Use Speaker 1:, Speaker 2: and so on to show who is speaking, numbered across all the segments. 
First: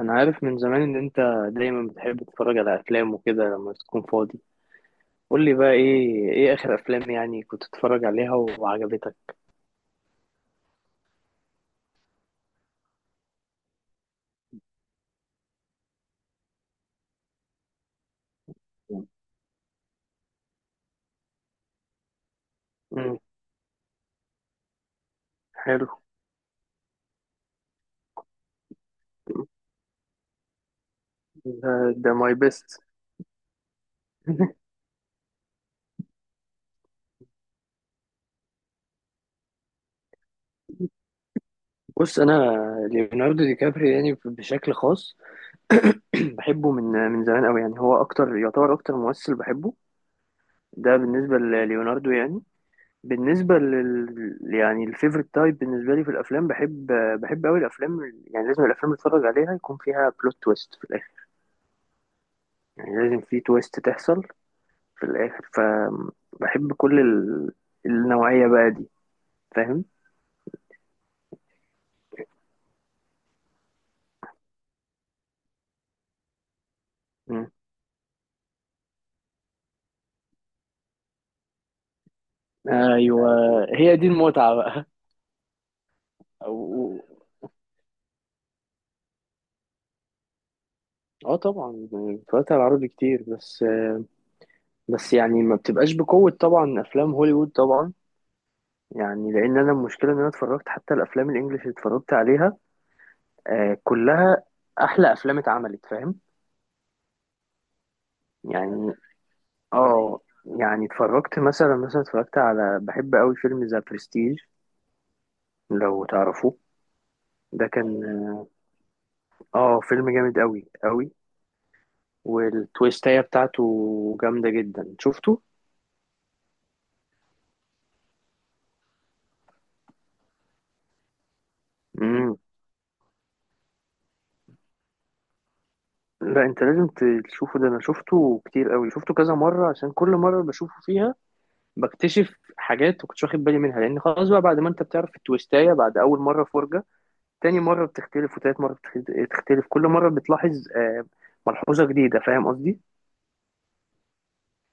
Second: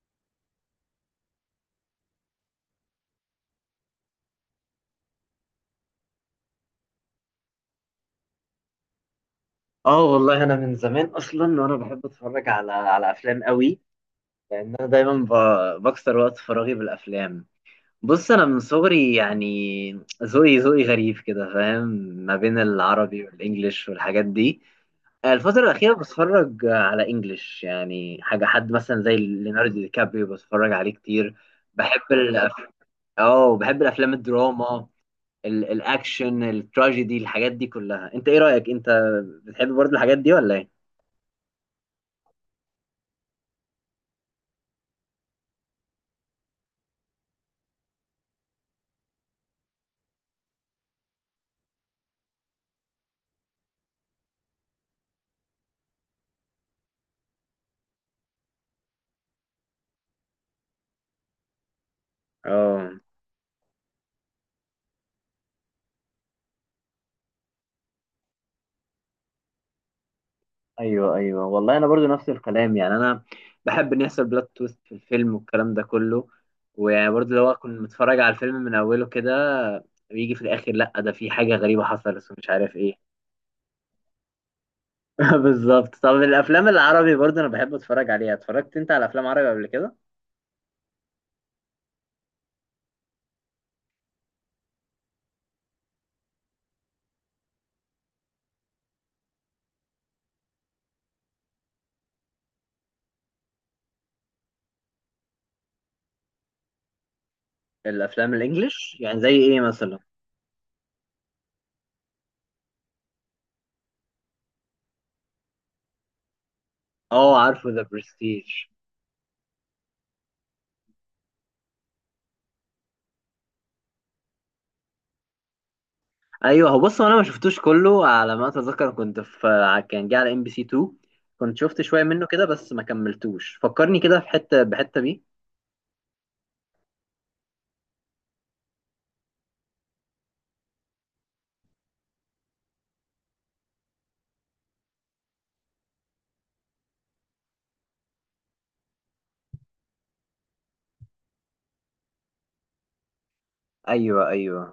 Speaker 1: انا عارف من زمان ان انت دايما بتحب تتفرج على افلام وكده لما تكون فاضي. قول لي بقى ايه اخر افلام يعني كنت تتفرج عليها وعجبتك.
Speaker 2: اه، والله انا من زمان اصلا وانا بحب اتفرج على افلام قوي. لان انا دايما بكسر وقت فراغي بالافلام. بص، انا من صغري يعني ذوقي غريب كده، فاهم؟ ما بين
Speaker 1: امم.
Speaker 2: العربي والانجليش والحاجات دي. الفترة
Speaker 1: حلو.
Speaker 2: الأخيرة بتفرج على انجليش، يعني حاجة حد مثلا زي ليوناردو دي كابريو بتفرج عليه كتير.
Speaker 1: ده,
Speaker 2: بحب
Speaker 1: ده ماي بيست.
Speaker 2: اه، بحب الافلام الدراما، الاكشن، التراجيدي، الحاجات دي كلها. انت ايه رأيك؟ انت بتحب برضه الحاجات دي ولا ايه؟
Speaker 1: بص انا ليوناردو دي كابري يعني بشكل خاص. بحبه من زمان قوي يعني هو يعتبر اكتر ممثل بحبه. ده بالنسبه لليوناردو يعني. بالنسبه لل يعني الفيفورت تايب بالنسبه لي في الافلام. بحب قوي الافلام، يعني لازم الافلام اللي اتفرج عليها يكون فيها بلوت تويست في الاخر. يعني
Speaker 2: اه،
Speaker 1: لازم في تويست تحصل في الآخر، فبحب كل النوعية بقى دي. فاهم؟
Speaker 2: ايوه ايوه، والله انا برضو نفس الكلام. يعني انا بحب ان يحصل بلوت تويست في الفيلم والكلام ده كله، ويعني برضو لو
Speaker 1: مم.
Speaker 2: اكون متفرج على الفيلم من اوله كده، بيجي في الاخر: لا، ده في حاجه غريبه حصلت ومش عارف ايه.
Speaker 1: ايوه. هي دي المتعه بقى.
Speaker 2: بالظبط. طب الافلام
Speaker 1: أو...
Speaker 2: العربي برضو انا بحب اتفرج عليها. اتفرجت انت على افلام عربي قبل كده؟
Speaker 1: اه طبعا اتفرجت على العربي كتير، بس بس يعني ما بتبقاش بقوه طبعا افلام هوليوود طبعا، يعني لان انا المشكله ان انا اتفرجت حتى الافلام الانجليش اللي اتفرجت عليها كلها احلى افلام اتعملت، فاهم؟
Speaker 2: الافلام
Speaker 1: يعني
Speaker 2: الانجليش يعني زي ايه مثلا؟
Speaker 1: اه يعني اتفرجت مثلا اتفرجت على بحب قوي فيلم ذا برستيج، لو تعرفوه.
Speaker 2: اه،
Speaker 1: ده
Speaker 2: عارفه ذا
Speaker 1: كان
Speaker 2: برستيج.
Speaker 1: اه فيلم جامد قوي قوي، والتويستاية بتاعته جامدة جدا. شفته؟
Speaker 2: ايوه، هو بص، هو انا ما شفتوش كله، على ما اتذكر. كنت في كان جه على ام بي سي 2. كنت شفت شويه منه
Speaker 1: مم.
Speaker 2: كده بس ما كملتوش. فكرني كده في حته بحته بيه.
Speaker 1: لا انت لازم تشوفه. ده انا شفته كتير قوي، شفته كذا مرة عشان كل مرة بشوفه فيها بكتشف حاجات ما كنتش واخد بالي منها، لان خلاص بقى بعد ما انت بتعرف التويستاية بعد اول مرة فرجة، تاني مرة بتختلف وتالت مرة بتختلف، كل مرة بتلاحظ ملحوظة جديدة. فاهم قصدي؟
Speaker 2: ايوه ايوه،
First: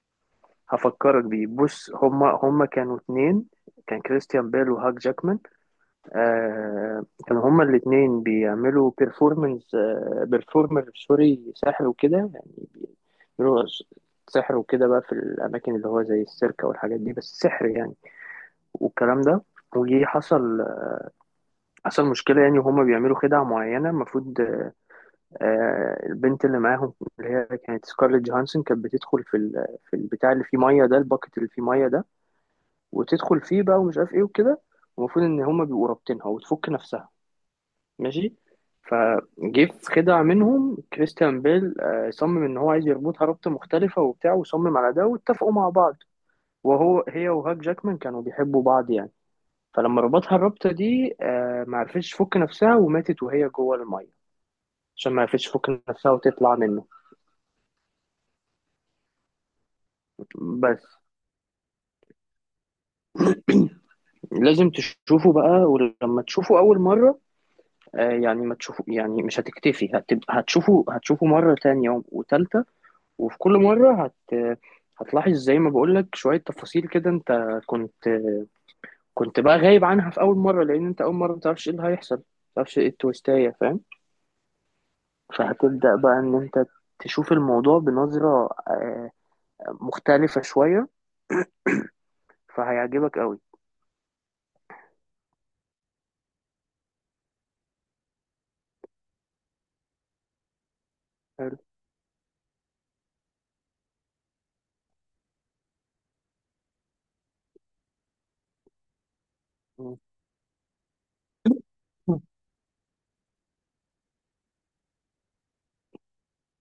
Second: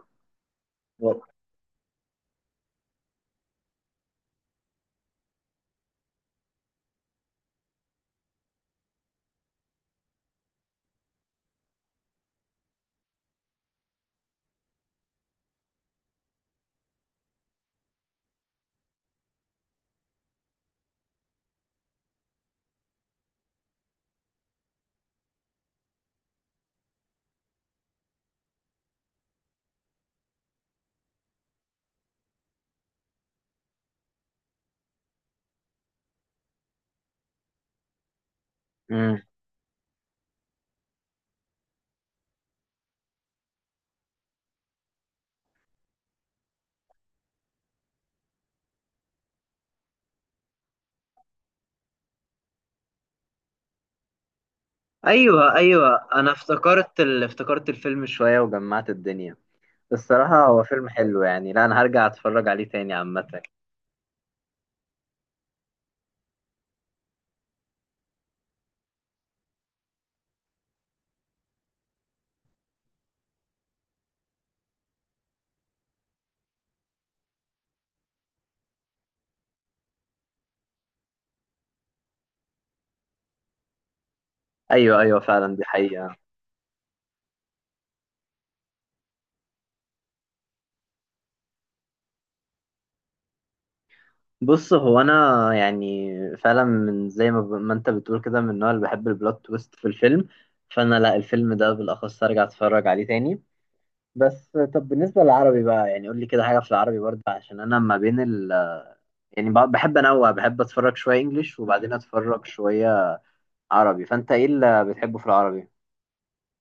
Speaker 2: و-
Speaker 1: هفكرك بيه. بص هما كانوا اتنين، كان كريستيان بيل وهاك جاكمان. كانوا هما الاتنين بيعملوا بيرفورمنس آه بيرفورمر سوري، ساحر وكده يعني، بيعملوا سحر وكده بقى في الأماكن اللي هو زي السيرك أو الحاجات دي، بس سحر يعني والكلام ده. وجي حصل مشكلة يعني، وهما بيعملوا خدعة معينة. المفروض البنت اللي معاهم اللي هي كانت سكارليت جوهانسون كانت بتدخل في البتاع اللي فيه مية ده، الباكت اللي فيه مية ده، وتدخل فيه بقى ومش عارف ايه وكده. المفروض ان هما بيبقوا رابطينها وتفك نفسها، ماشي.
Speaker 2: مم.
Speaker 1: فجه في خدعة منهم كريستيان بيل صمم ان هو عايز يربطها ربطة مختلفة وبتاع، وصمم على ده واتفقوا مع بعض. وهو هي وهاك جاكمان كانوا بيحبوا بعض يعني، فلما ربطها الربطة دي ما عرفتش تفك نفسها وماتت وهي جوه المية، عشان ما عرفتش
Speaker 2: ايوه
Speaker 1: تفك
Speaker 2: ايوه،
Speaker 1: نفسها
Speaker 2: انا
Speaker 1: وتطلع منه.
Speaker 2: افتكرت افتكرت الفيلم شويه وجمعت الدنيا. الصراحه هو
Speaker 1: بس
Speaker 2: فيلم حلو يعني، لا انا هرجع اتفرج عليه تاني عامه.
Speaker 1: لازم تشوفه بقى، ولما تشوفه أول مرة يعني ما تشوفه يعني مش هتكتفي، هتبقى هتشوفه مرة تانية وتالتة. وفي كل مرة هتلاحظ زي ما بقولك شوية تفاصيل كده انت كنت كنت بقى غايب عنها في أول مرة، لأن انت أول مرة متعرفش ايه اللي هيحصل، متعرفش ايه التويستاية، فاهم؟
Speaker 2: ايوه ايوه فعلا، دي
Speaker 1: فهتبدأ بقى
Speaker 2: حقيقه.
Speaker 1: ان انت تشوف الموضوع بنظرة مختلفة شوية، فهيعجبك قوي.
Speaker 2: بص هو انا يعني فعلا من زي ما، ما انت بتقول كده، من النوع اللي بحب البلوت تويست في الفيلم. فانا، لا الفيلم
Speaker 1: حلو.
Speaker 2: ده بالاخص ارجع اتفرج عليه تاني. بس طب بالنسبه للعربي بقى، يعني قول لي كده حاجه في العربي برضه، عشان انا ما بين ال، يعني بحب
Speaker 1: مم.
Speaker 2: انوع، بحب اتفرج شويه انجليش وبعدين اتفرج شويه عربي. فانت ايه اللي بتحبه في العربي؟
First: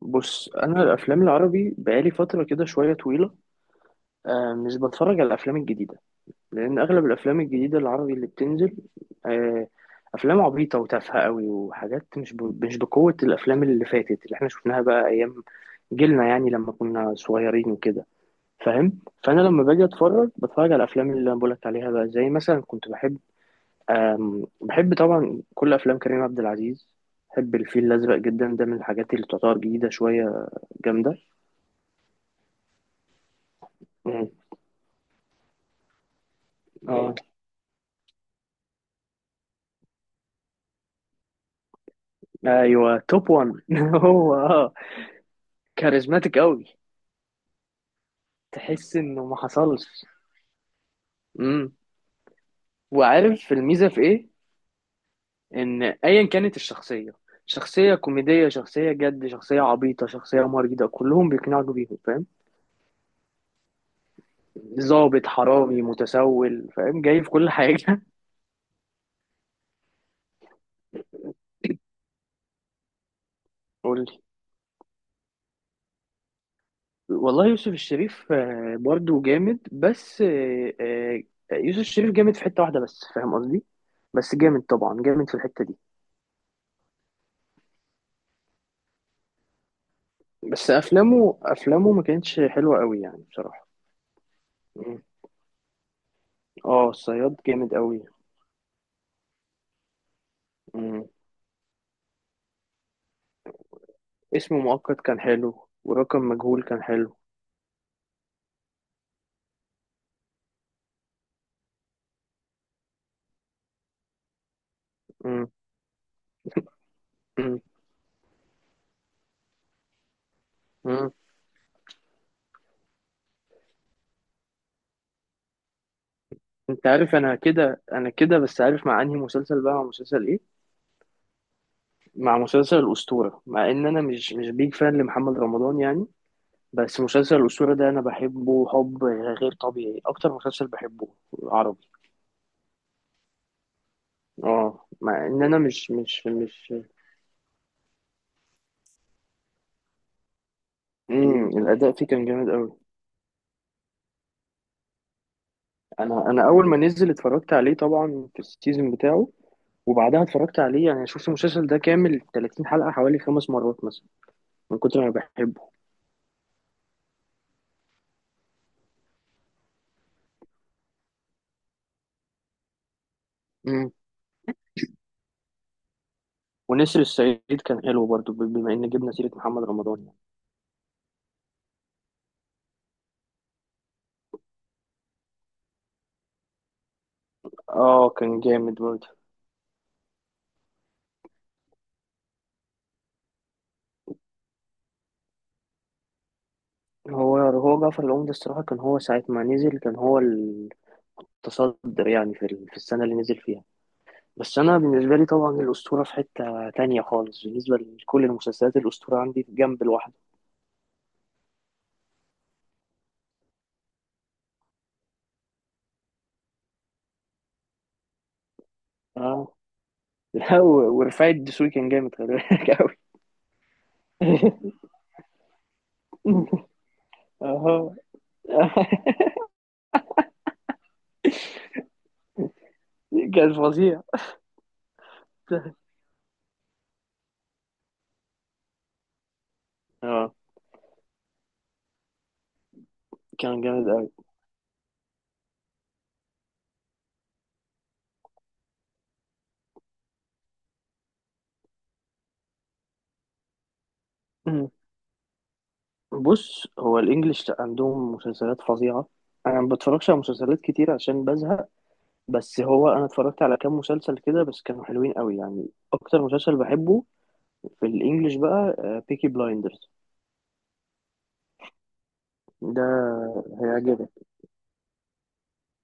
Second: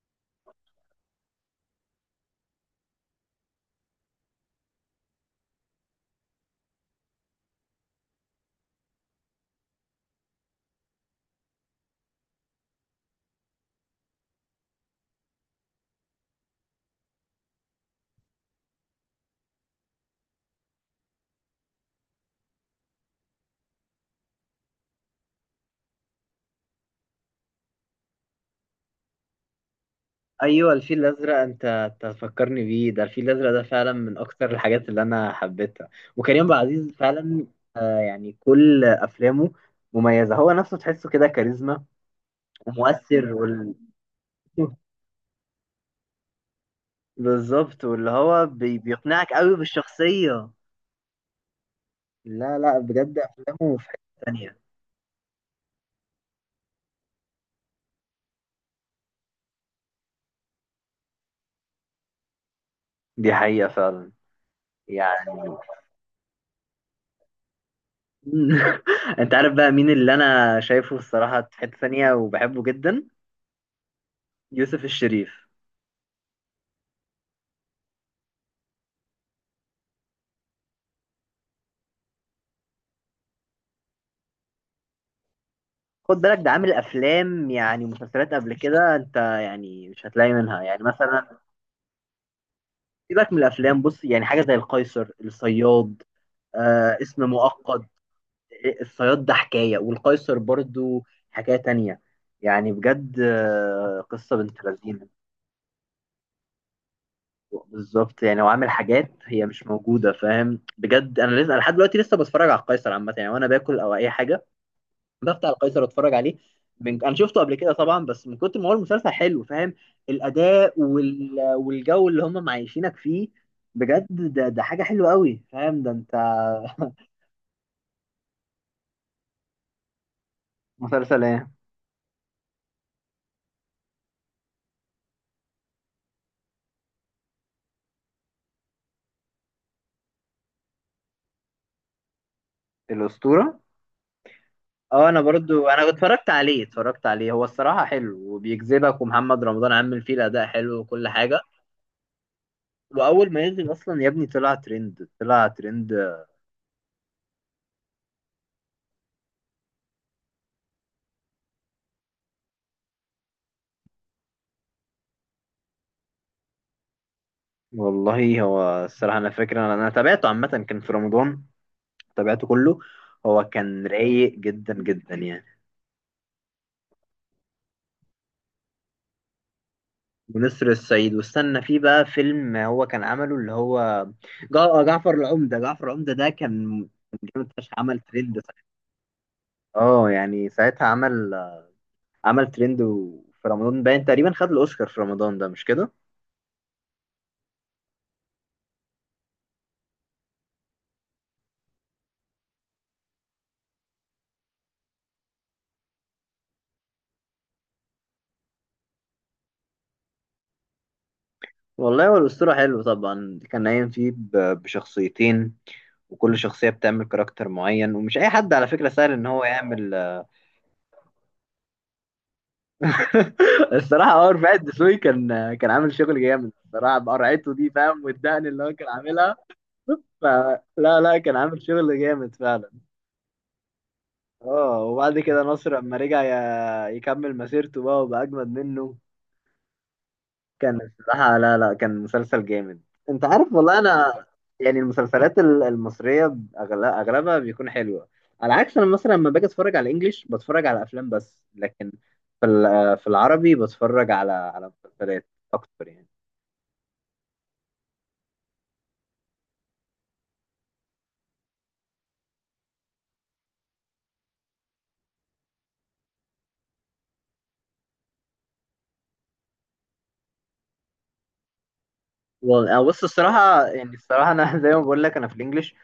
Speaker 1: بص أنا الأفلام العربي بقالي فترة كده شوية طويلة مش بتفرج على الأفلام الجديدة، لأن أغلب الأفلام الجديدة العربي اللي بتنزل آه، أفلام عبيطة وتافهة قوي وحاجات مش بقوة الأفلام اللي فاتت اللي احنا شفناها بقى أيام جيلنا، يعني لما كنا صغيرين وكده، فاهم؟ فأنا لما باجي أتفرج بتفرج على الأفلام اللي أنا بقولك عليها بقى، زي مثلا كنت بحب بحب طبعا كل أفلام كريم عبد العزيز. بحب الفيل الأزرق جدا، ده من الحاجات اللي تعتبر جديدة شوية.
Speaker 2: ايوه، الفيل
Speaker 1: جامدة.
Speaker 2: الازرق! انت تفكرني بيه، ده الفيل الازرق ده فعلا من
Speaker 1: مم.
Speaker 2: اكتر الحاجات اللي انا حبيتها. وكريم عبد العزيز
Speaker 1: اه.
Speaker 2: فعلا، آه يعني كل افلامه مميزه. هو نفسه تحسه كده كاريزما،
Speaker 1: أيوه توب
Speaker 2: ومؤثر
Speaker 1: وان. هو اه كاريزماتيك قوي،
Speaker 2: بالظبط، واللي هو
Speaker 1: تحس إنه
Speaker 2: بيقنعك
Speaker 1: ما
Speaker 2: قوي
Speaker 1: حصلش.
Speaker 2: بالشخصيه.
Speaker 1: امم.
Speaker 2: لا لا، بجد
Speaker 1: وعارف
Speaker 2: افلامه
Speaker 1: الميزه
Speaker 2: في
Speaker 1: في
Speaker 2: حته
Speaker 1: ايه؟
Speaker 2: تانية.
Speaker 1: ان ايا كانت الشخصيه، شخصيه كوميديه، شخصيه جد، شخصيه عبيطه، شخصيه مريضه، كلهم بيقنعوا بيهم، فاهم؟
Speaker 2: دي حقيقه فعلا.
Speaker 1: ظابط،
Speaker 2: يعني
Speaker 1: حرامي، متسول، فاهم، جاي في كل حاجه.
Speaker 2: انت عارف بقى مين اللي انا شايفه الصراحه في حته تانية وبحبه جدا؟
Speaker 1: قول لي.
Speaker 2: يوسف الشريف.
Speaker 1: والله يوسف الشريف برضو جامد بس يوسف الشريف جامد في حته واحده بس، فاهم قصدي؟ بس جامد طبعا جامد في الحته دي،
Speaker 2: خد بالك، ده عامل افلام يعني مسلسلات قبل كده، انت يعني مش هتلاقي منها
Speaker 1: بس
Speaker 2: يعني مثلا.
Speaker 1: افلامه ما كانتش حلوه قوي يعني
Speaker 2: سيبك من
Speaker 1: بصراحه.
Speaker 2: الافلام. بص يعني حاجه زي
Speaker 1: مم.
Speaker 2: القيصر، الصياد،
Speaker 1: اه
Speaker 2: آه اسم
Speaker 1: الصياد جامد
Speaker 2: مؤقت.
Speaker 1: قوي.
Speaker 2: الصياد ده حكايه، والقيصر برضو حكايه تانية. يعني بجد، آه قصه
Speaker 1: اسم
Speaker 2: بنت
Speaker 1: مؤقت
Speaker 2: لذينه.
Speaker 1: كان حلو، ورقم مجهول كان حلو.
Speaker 2: بالظبط، يعني هو عامل حاجات هي مش موجوده، فاهم؟ بجد انا لسه لحد دلوقتي لسه بتفرج على القيصر عامه، يعني وانا باكل او اي حاجه
Speaker 1: مم.
Speaker 2: بفتح القيصر اتفرج عليه. انا شفته قبل
Speaker 1: مم.
Speaker 2: كده طبعا، بس من كتر ما هو المسلسل حلو، فاهم؟ الاداء
Speaker 1: مم.
Speaker 2: والجو اللي هم معيشينك فيه. بجد ده حاجه حلوه قوي، فاهم؟ ده انت.
Speaker 1: انت عارف انا كده، انا كده بس، عارف مع انهي مسلسل بقى؟ مع مسلسل ايه؟
Speaker 2: مسلسل ايه؟
Speaker 1: مع مسلسل الاسطوره. مع ان انا مش بيج فان لمحمد رمضان يعني، بس مسلسل الاسطوره ده انا بحبه حب غير طبيعي، اكتر مسلسل بحبه عربي.
Speaker 2: الاسطوره.
Speaker 1: اه
Speaker 2: اه، انا
Speaker 1: مع ان انا
Speaker 2: برضو انا
Speaker 1: مش مش
Speaker 2: اتفرجت عليه،
Speaker 1: مش
Speaker 2: اتفرجت عليه. هو الصراحه حلو وبيجذبك، ومحمد رمضان عامل فيه الاداء حلو وكل حاجه.
Speaker 1: مم. الاداء فيه كان جامد قوي.
Speaker 2: واول ما ينزل اصلا يا ابني طلع ترند، طلع ترند.
Speaker 1: انا اول ما نزل اتفرجت عليه طبعا في السيزون بتاعه، وبعدها اتفرجت عليه يعني شفت المسلسل ده كامل 30 حلقة حوالي 5 مرات مثلا، من كتر ما بحبه.
Speaker 2: والله هو الصراحه انا فاكر، انا تابعته عامه، كان في رمضان تابعته كله. هو كان
Speaker 1: امم.
Speaker 2: رايق جدا جدا يعني.
Speaker 1: ونسر الصعيد كان حلو برضو، بما ان جبنا سيرة محمد رمضان يعني.
Speaker 2: ونسر الصعيد. واستنى فيه بقى فيلم هو كان عمله اللي هو جعفر العمدة. جعفر العمدة ده كان جامد فشخ، عمل
Speaker 1: اه
Speaker 2: ترند
Speaker 1: كان
Speaker 2: ساعتها.
Speaker 1: جامد برضو.
Speaker 2: اه، يعني ساعتها عمل ترند، في رمضان باين تقريبا خد الأوسكار في رمضان، ده مش كده؟
Speaker 1: هو جعفر العمدة الصراحة كان هو ساعة ما نزل كان هو التصدر يعني في ال- في السنة اللي نزل فيها. بس أنا بالنسبة لي طبعا الأسطورة في حتة تانية خالص، بالنسبة لكل المسلسلات الأسطورة عندي في جنب لوحده.
Speaker 2: والله هو الأسطورة حلو طبعا، كان قايم فيه بشخصيتين، وكل شخصية بتعمل كاركتر معين، ومش أي حد على فكرة سهل إن هو
Speaker 1: اه.
Speaker 2: يعمل.
Speaker 1: لا و- ورفاعي الدسوقي كان جامد، خلي بالك أوي.
Speaker 2: الصراحه اه، رفاعي الدسوقي كان عامل شغل جامد الصراحه بقرعته دي،
Speaker 1: اه
Speaker 2: فاهم؟ والدقن اللي هو كان عاملها. فلا لا لا، كان عامل شغل جامد فعلا.
Speaker 1: كان فظيع.
Speaker 2: اه، وبعد كده نصر لما رجع يكمل مسيرته بقى، وبقى اجمد منه.
Speaker 1: اه
Speaker 2: كان الصراحه، لا لا، كان مسلسل جامد. انت عارف،
Speaker 1: كان
Speaker 2: والله
Speaker 1: جامد قوي.
Speaker 2: انا يعني المسلسلات المصريه اغلبها بيكون حلوه. على عكس انا مثلا لما باجي اتفرج على الانجليش، بتفرج على افلام بس، لكن في العربي بتفرج على
Speaker 1: مم.
Speaker 2: مسلسلات اكتر يعني.
Speaker 1: بص هو الانجليش لأ، عندهم مسلسلات فظيعة. انا ما بتفرجش على مسلسلات كتير عشان بزهق، بس هو انا اتفرجت على كام مسلسل كده بس كانوا حلوين قوي يعني. اكتر مسلسل بحبه في الانجليش بقى بيكي بلايندرز.
Speaker 2: والله آه،
Speaker 1: ده
Speaker 2: بص الصراحة. يعني
Speaker 1: هيعجبك.
Speaker 2: الصراحة أنا زي ما بقول لك أنا في الإنجليش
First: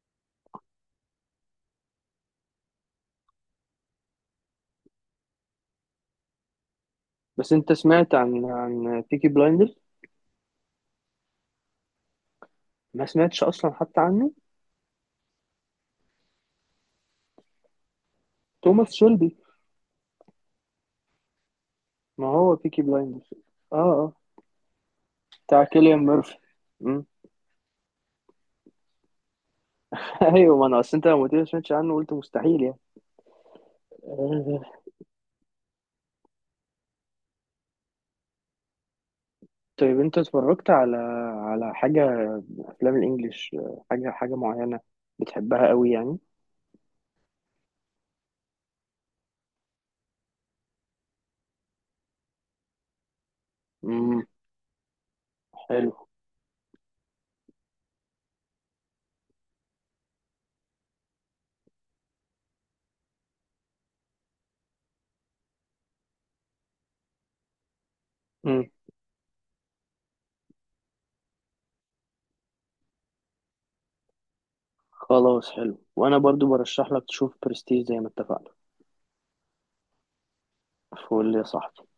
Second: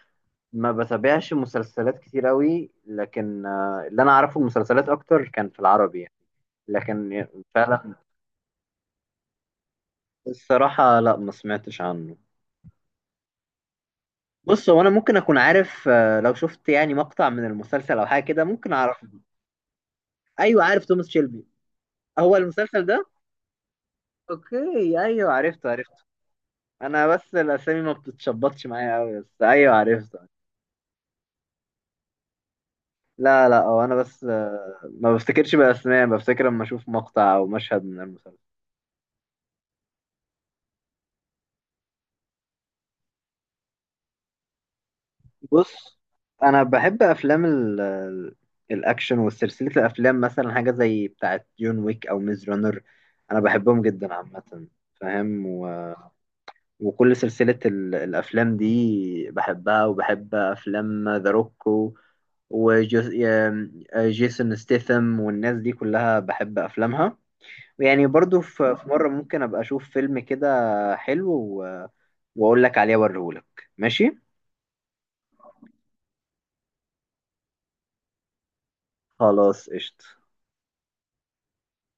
Speaker 2: ما بتابعش مسلسلات كتير أوي، لكن آه، اللي أنا أعرفه المسلسلات أكتر كان في العربي يعني. لكن
Speaker 1: بس انت
Speaker 2: فعلا.
Speaker 1: سمعت عن بيكي بلايندرز؟
Speaker 2: الصراحة لا، ما سمعتش عنه.
Speaker 1: ما سمعتش اصلا حتى عنه؟
Speaker 2: بص هو أنا ممكن أكون عارف، آه، لو شفت يعني مقطع من المسلسل أو حاجة كده ممكن
Speaker 1: توماس
Speaker 2: أعرفه.
Speaker 1: شيلبي.
Speaker 2: أيوه، عارف توماس شيلبي.
Speaker 1: ما
Speaker 2: هو
Speaker 1: هو بيكي
Speaker 2: المسلسل ده؟
Speaker 1: بلايندرز. اه اه.
Speaker 2: أوكي، أيوه
Speaker 1: بتاع
Speaker 2: عرفته
Speaker 1: كيليان
Speaker 2: عرفته.
Speaker 1: ميرفي. مم.
Speaker 2: أنا بس الأسامي ما بتتشبطش معايا أوي، بس أيوه عرفته.
Speaker 1: ايوه ما انا اصل انت لما قلت لي ما سمعتش عنه قلت مستحيل يعني.
Speaker 2: لا لا، هو انا بس
Speaker 1: آه،
Speaker 2: آه، ما بفتكرش باسماء، بفتكر لما اشوف مقطع او مشهد من المسلسل.
Speaker 1: طيب انت اتفرجت على على حاجة افلام الانجليش حاجة حاجة معينة بتحبها قوي
Speaker 2: بص
Speaker 1: يعني؟
Speaker 2: انا بحب افلام الاكشن، وسلسله الافلام مثلا حاجه زي بتاعه جون ويك او ميز رانر. انا بحبهم جدا
Speaker 1: امم.
Speaker 2: عامه، فاهم؟
Speaker 1: حلو.
Speaker 2: وكل سلسله الافلام دي بحبها، وبحب افلام ذا روك وجيسون ستيثم والناس دي كلها بحب افلامها. يعني برضو
Speaker 1: امم.
Speaker 2: في مرة ممكن أبقى أشوف فيلم كده حلو وأقول لك عليه وأوريهولك. ماشي،
Speaker 1: خلاص حلو، وانا برضو برشح لك تشوف برستيج زي ما اتفقنا.
Speaker 2: خلاص قشطة.
Speaker 1: فقول لي يا صاحبي.